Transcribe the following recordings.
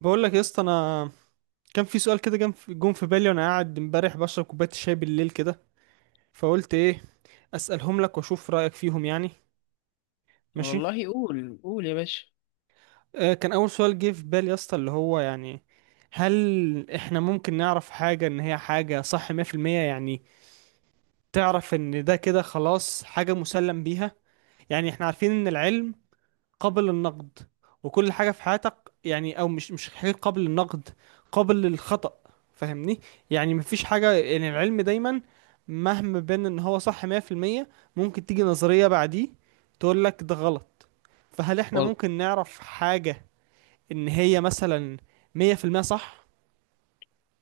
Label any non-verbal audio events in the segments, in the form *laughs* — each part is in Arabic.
بقول لك يا اسطى انا كان في سؤال كده جم في بالي وانا قاعد امبارح بشرب كوبايه الشاي بالليل كده فقلت ايه اسالهم لك واشوف رايك فيهم يعني ماشي. والله قول يا باشا. آه، كان اول سؤال جه في بالي يا اسطى اللي هو يعني هل احنا ممكن نعرف حاجه ان هي حاجه صح 100% يعني تعرف ان ده كده خلاص حاجه مسلم بيها. يعني احنا عارفين ان العلم قابل للنقد، وكل حاجة في حياتك يعني او مش حاجة قابل للنقد، قابل للخطأ. فاهمني، يعني مفيش حاجة، يعني العلم دايما مهما بان ان هو صح 100% ممكن تيجي نظرية بعديه تقول لك ده غلط. فهل احنا وال... ممكن نعرف حاجة ان هي مثلا 100% صح؟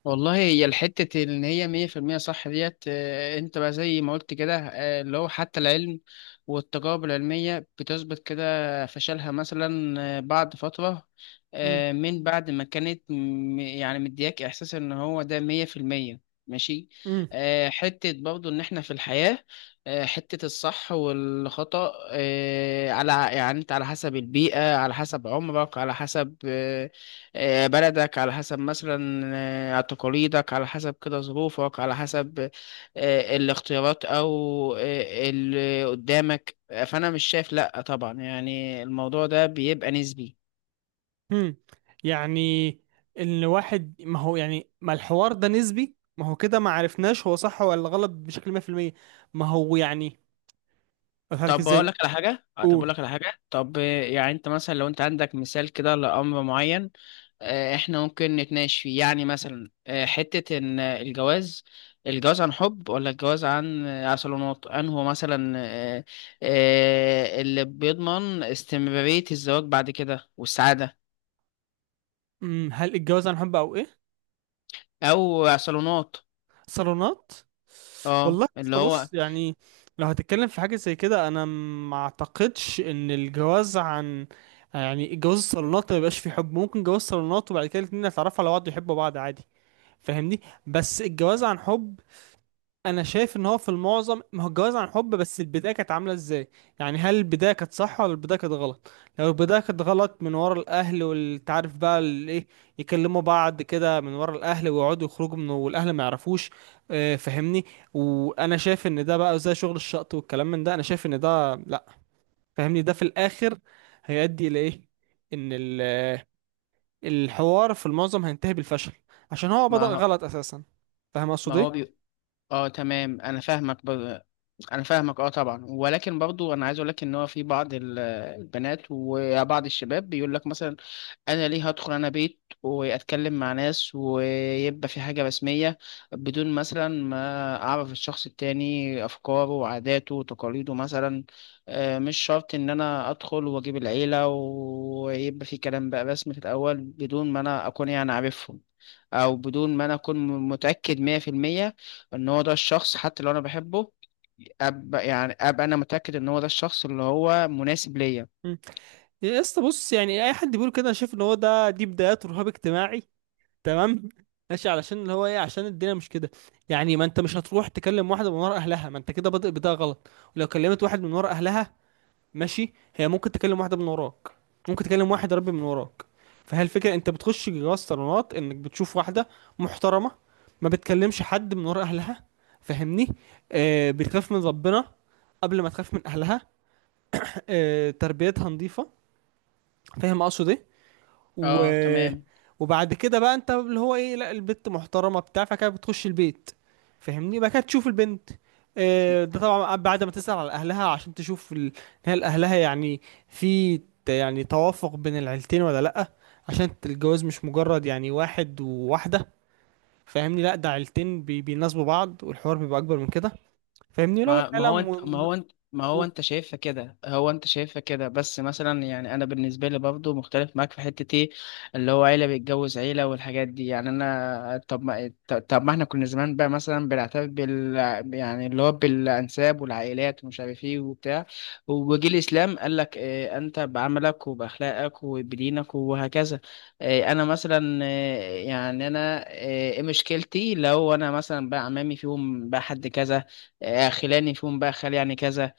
والله هي الحتة إن هي مية في المية صح ديت، أنت بقى زي ما قلت كده. اللي هو حتى العلم والتجارب العلمية بتثبت كده فشلها مثلا بعد فترة، مم. من بعد ما كانت مدياك إحساس إن هو ده مية في المية. ماشي. مم. حتة برضو إن إحنا في الحياة، حتة الصح والخطأ، آه، على يعني أنت على حسب البيئة، على حسب عمرك، على حسب بلدك، على حسب مثلا تقاليدك، على حسب كده ظروفك، على حسب الاختيارات او اللي قدامك. فانا مش شايف، لا طبعا، يعني الموضوع ده بيبقى نسبي. مم. يعني ان واحد، ما هو يعني ما الحوار ده نسبي، ما هو كده ما عرفناش هو صح ولا غلط بشكل 100%. ما هو يعني اضحك طب بقول ازاي. لك على حاجه آه، طب بقول قول. لك على حاجه طب آه، يعني انت مثلا لو انت عندك مثال كده لامر معين. احنا ممكن نتناقش فيه. يعني مثلا حتة ان الجواز عن حب، ولا الجواز عن عن صالونات، انه مثلا اللي بيضمن استمرارية الزواج بعد كده والسعادة. هل الجواز عن حب او ايه؟ او صالونات. صالونات. اه والله اللي بص هو. بص، يعني لو هتتكلم في حاجه زي كده انا ما اعتقدش ان الجواز عن، يعني الجواز الصالونات ما بيبقاش فيه حب. ممكن جواز صالونات وبعد كده الاتنين يتعرفوا على بعض ويحبوا بعض عادي. فاهمني؟ بس الجواز عن حب، انا شايف ان هو في المعظم، ما هو الجواز عن حب، بس البدايه كانت عامله ازاي. يعني هل البدايه كانت صح ولا البدايه كانت غلط؟ لو البدايه كانت غلط من ورا الاهل، والتعرف بقى الايه، يكلموا بعض كده من ورا الاهل ويقعدوا يخرجوا منه والاهل ما يعرفوش، فاهمني، وانا شايف ان ده بقى زي شغل الشقط والكلام من ده. انا شايف ان ده لا. فاهمني، ده في الاخر هيؤدي الى ايه؟ ان الحوار في المعظم هينتهي بالفشل، عشان هو بدأ ما هو غلط اساسا. فاهم اقصد ما هو بي... اه تمام، انا انا فاهمك. اه طبعا، ولكن برضو انا عايز اقول لك ان هو في بعض البنات وبعض الشباب بيقول لك مثلا، انا ليه هدخل انا بيت واتكلم مع ناس ويبقى في حاجة رسمية بدون مثلا ما اعرف الشخص التاني افكاره وعاداته وتقاليده مثلا. مش شرط ان انا ادخل واجيب العيلة ويبقى في كلام بقى رسمي في الاول بدون ما انا اكون يعني عارفهم، او بدون ما انا اكون متأكد مية في المية ان هو ده الشخص. حتى لو انا بحبه، ابقى انا متأكد ان هو ده الشخص اللي هو مناسب ليا. ايه يا اسطى؟ بص، يعني اي حد بيقول كده انا شايف ان هو ده، دي بدايات رهاب اجتماعي. تمام؟ ماشي، علشان اللي هو ايه، عشان الدنيا مش كده. يعني ما انت مش هتروح تكلم واحده من ورا اهلها، ما انت كده بادئ بدايه غلط. ولو كلمت واحد من ورا اهلها، ماشي، هي ممكن تكلم واحده من وراك، ممكن تكلم واحد يا ربي من وراك. فهي الفكره، انت بتخش جواز صالونات انك بتشوف واحده محترمه، ما بتكلمش حد من ورا اهلها، فاهمني، آه، بتخاف من ربنا قبل ما تخاف من اهلها، آه، تربيتها نظيفه. فاهم اقصد ايه؟ و... اه تمام. وبعد كده بقى، انت اللي هو ايه، لا البت محترمه بتاع، فكانت بتخش البيت. فاهمني؟ بقى كانت تشوف البنت، آه، ده طبعا بعد ما تسأل على اهلها عشان تشوف هل اهلها يعني في يعني توافق بين العيلتين ولا لا. عشان الجواز مش مجرد يعني واحد وواحده، فاهمني، لا ده عيلتين بيناسبوا بعض، والحوار بيبقى اكبر من كده. فاهمني لو ما ما العيله هو انت ما هو انت ما هو م... انت شايفها كده. هو انت شايفها كده، بس مثلا يعني انا بالنسبه لي برضو مختلف معاك في حته ايه، اللي هو عيله بيتجوز عيله والحاجات دي. يعني انا، طب ما احنا كنا زمان بقى مثلا بنعترف بال، يعني اللي هو بالانساب والعائلات ومش عارف ايه وبتاع، وجي الاسلام قال لك اه انت بعملك وباخلاقك وبدينك وهكذا. اه انا مثلا اه، يعني انا اه، ايه مشكلتي لو انا مثلا بقى عمامي فيهم بقى حد كذا، خلاني فيهم بقى خال يعني كذا،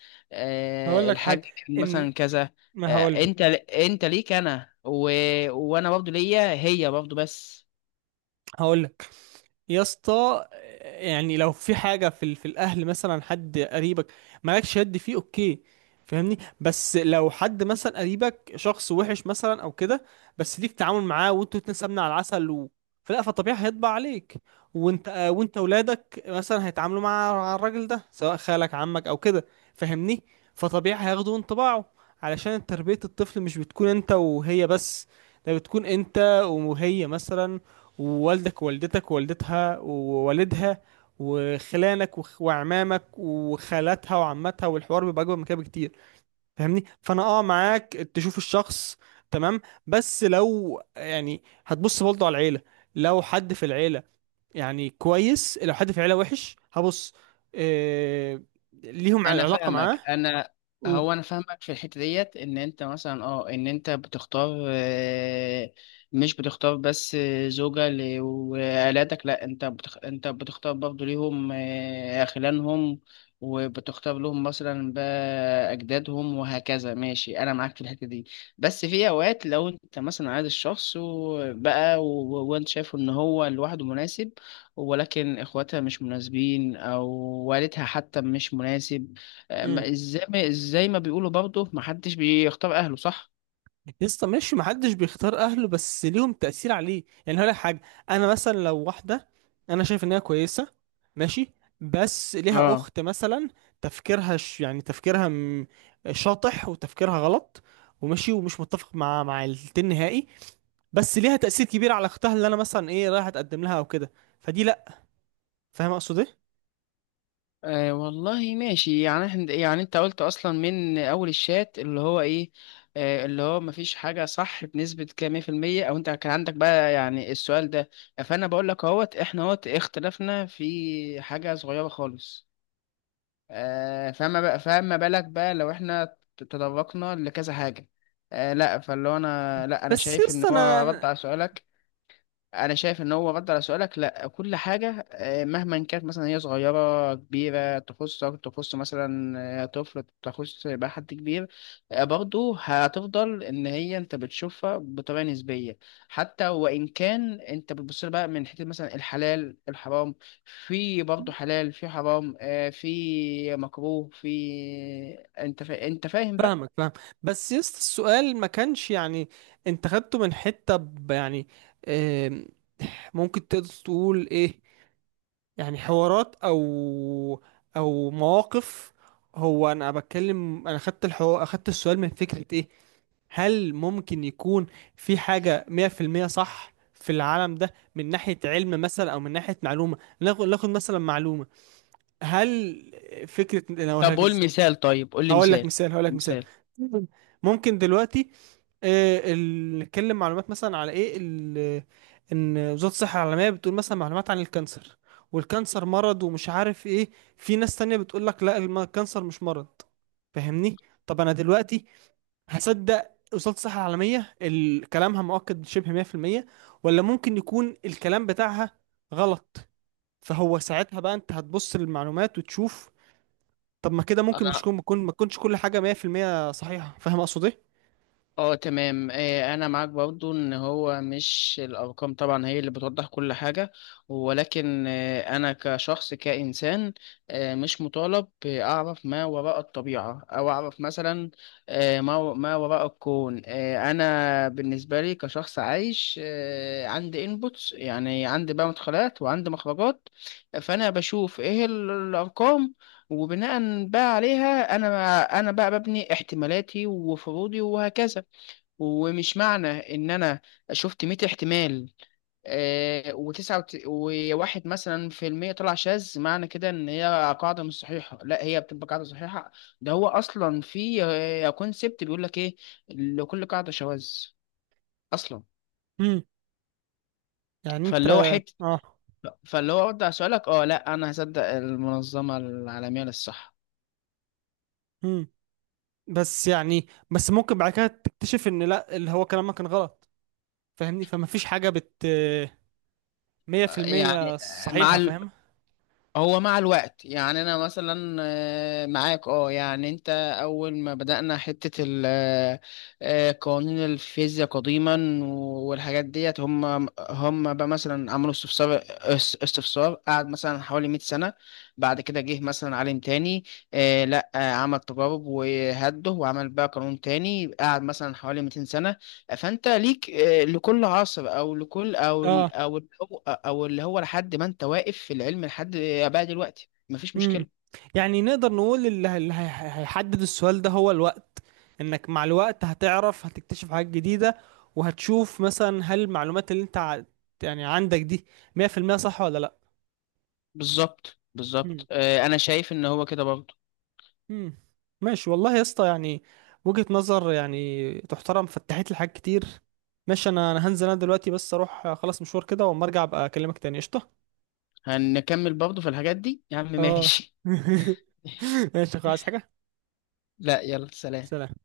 هقول لك حاجه، الحاج كان ان، مثلا كذا. ما آه، هقول، انت انت ليك انا وانا برضه ليا هي برضه بس. هقول يا اسطى، يعني لو في حاجة في في الأهل، مثلا حد قريبك مالكش يد فيه، أوكي، فاهمني. بس لو حد مثلا قريبك شخص وحش مثلا أو كده، بس ليك تعامل معاه وانتوا الاتنين سمنة على العسل و... فلا، فطبيعي هيطبع عليك. وانت وانت ولادك مثلا هيتعاملوا مع الراجل ده سواء خالك عمك أو كده، فاهمني، فطبيعي هياخدوا انطباعه. علشان تربية الطفل مش بتكون انت وهي بس، ده بتكون انت وهي مثلا، ووالدك ووالدتك ووالدتها ووالدها، وخلانك وعمامك وخالاتها وعماتها، والحوار بيبقى اكبر من كده بكتير. فاهمني؟ فانا اه معاك تشوف الشخص، تمام، بس لو يعني هتبص برضه على العيله. لو حد في العيله، يعني كويس، لو حد في العيله وحش هبص، إيه، ليهم انا علاقه معاه فاهمك انا. و... هو انا فاهمك في الحته ديت، ان انت مثلا اه ان انت بتختار، مش بتختار بس زوجة وعيالاتك، لا انت انت بتختار برضه ليهم خلانهم، وبتختار لهم مثلا بقى اجدادهم وهكذا. ماشي، انا معاك في الحته دي. بس في اوقات لو انت مثلا عايز الشخص وانت شايف ان هو لوحده مناسب، ولكن اخواتها مش مناسبين، او والدها حتى مش مناسب. آه، مم. ما ازاي ما ازاي ما بيقولوا برضه ما حدش بيختار اهله، صح؟ يسطا ماشي، محدش بيختار اهله، بس ليهم تأثير عليه. يعني هقول لك حاجة، انا مثلا لو واحدة انا شايف ان هي كويسة، ماشي، بس ليها اه. اخت مثلا تفكيرها يعني شاطح وتفكيرها غلط، وماشي ومش متفق مع التين نهائي، بس ليها تأثير كبير على اختها اللي انا مثلا ايه رايح اتقدم لها او كده، فدي لا. فاهم اقصد ايه؟ آه والله ماشي. يعني احنا، يعني انت قلت اصلا من اول الشات اللي هو ايه، آه اللي هو مفيش حاجه صح بنسبه كام مية في المية، او انت كان عندك بقى يعني السؤال ده. فانا بقول لك اهوت احنا اهوت اختلفنا في حاجه صغيره خالص، آه فما بالك بقى لو احنا تدرجنا لكذا حاجه. آه لا، فاللي هو انا، لا انا بس شايف ان يسطا هو رد انا على سؤالك. انا شايف ان هو رد على سؤالك. لا، كل حاجه مهما كانت مثلا هي صغيره كبيره، تخصك، تخص مثلا طفل، تخص بقى حد كبير، برضه هتفضل ان هي انت بتشوفها بطريقه نسبيه. حتى وان كان انت بتبص لها بقى من حته مثلا الحلال الحرام، في برضه حلال، في حرام في مكروه، في، انت فاهم بقى. فاهمك، فاهم، بس يست السؤال ما كانش يعني انت خدته من حتة يعني، آم، ممكن تقدر تقول ايه، يعني حوارات او او مواقف. هو انا بتكلم، انا خدت اخدت السؤال من فكرة ايه، هل ممكن يكون في حاجة 100% صح في العالم ده من ناحية علم مثلا او من ناحية معلومة. ناخد مثلا معلومة، هل فكرة، انا هقولها طب لك. قول مثال، طيب قول لي هقول لك مثال. مثال هقول لك مثال مثال. ممكن دلوقتي، نتكلم معلومات مثلا على ايه ان وزارة الصحة العالمية بتقول مثلا معلومات عن الكانسر، والكانسر مرض ومش عارف ايه. في ناس تانية بتقول لك لا، الكانسر مش مرض. فاهمني؟ طب انا دلوقتي هصدق وزارة الصحة العالمية كلامها مؤكد شبه 100%، ولا ممكن يكون الكلام بتاعها غلط؟ فهو ساعتها بقى انت هتبص للمعلومات وتشوف. طب ما كده ممكن مش انا كون ما ما تكونش كل حاجة 100% صحيحة. فاهم اقصد ايه؟ اه تمام. انا معاك برضو ان هو مش الارقام طبعا هي اللي بتوضح كل حاجة، ولكن انا كشخص كانسان مش مطالب اعرف ما وراء الطبيعة او اعرف مثلا ما وراء الكون. انا بالنسبة لي كشخص عايش عندي انبوتس، يعني عندي بقى مدخلات وعندي مخرجات. فانا بشوف ايه الارقام، وبناء بقى عليها انا بقى ببني احتمالاتي وفروضي وهكذا. ومش معنى ان انا شفت 100 احتمال آه وتسعة وواحد مثلا في المية طلع شاذ، معنى كده ان هي قاعدة مش صحيحة. لا هي بتبقى قاعدة صحيحة. ده هو اصلا في كونسبت بيقول لك ايه، لكل قاعدة شواذ اصلا. امم يعني انت فاللي هو حتة، اه فاللي هو ارد على سؤالك، اه لا انا هصدق المنظمة العالمية للصحة. امم بس يعني، بس ممكن بعد كده تكتشف ان لا، اللي هو كلامك كان غلط. فاهمني، فما فيش حاجة بت 100% يعني، مع، صحيحة. فاهم؟ هو مع الوقت. يعني انا مثلا معاك. اه يعني انت اول ما بدأنا حتة قوانين الفيزياء قديما والحاجات ديت، هم بقى مثلا عملوا استفسار قعد مثلا حوالي 100 سنة. بعد كده جه مثلا عالم تاني آه، لا آه، عمل تجارب وهده وعمل بقى قانون تاني قعد مثلا حوالي 200 سنة. فانت ليك لكل عصر، او لكل، او اه. اللي هو لحد ما انت واقف في العلم لحد بقى دلوقتي مفيش امم مشكله. يعني نقدر نقول اللي هيحدد السؤال ده هو الوقت، انك مع الوقت هتعرف، هتكتشف حاجات جديدة، وهتشوف مثلا هل المعلومات اللي انت يعني عندك دي 100% صح ولا بالظبط لا. بالظبط. انا شايف ان هو كده برضه. مم. ماشي والله يا اسطى، يعني وجهة نظر يعني تحترم، فتحت لي حاجات كتير. ماشي، انا هنزل انا دلوقتي بس اروح اخلص مشوار كده، واما ارجع ابقى اكلمك تاني. قشطة. هنكمل برضه في الحاجات دي يا عم. اه. ماشي. *laughs* *laughs* ماشي خلاص حاجة. لا يلا، سلام. سلام.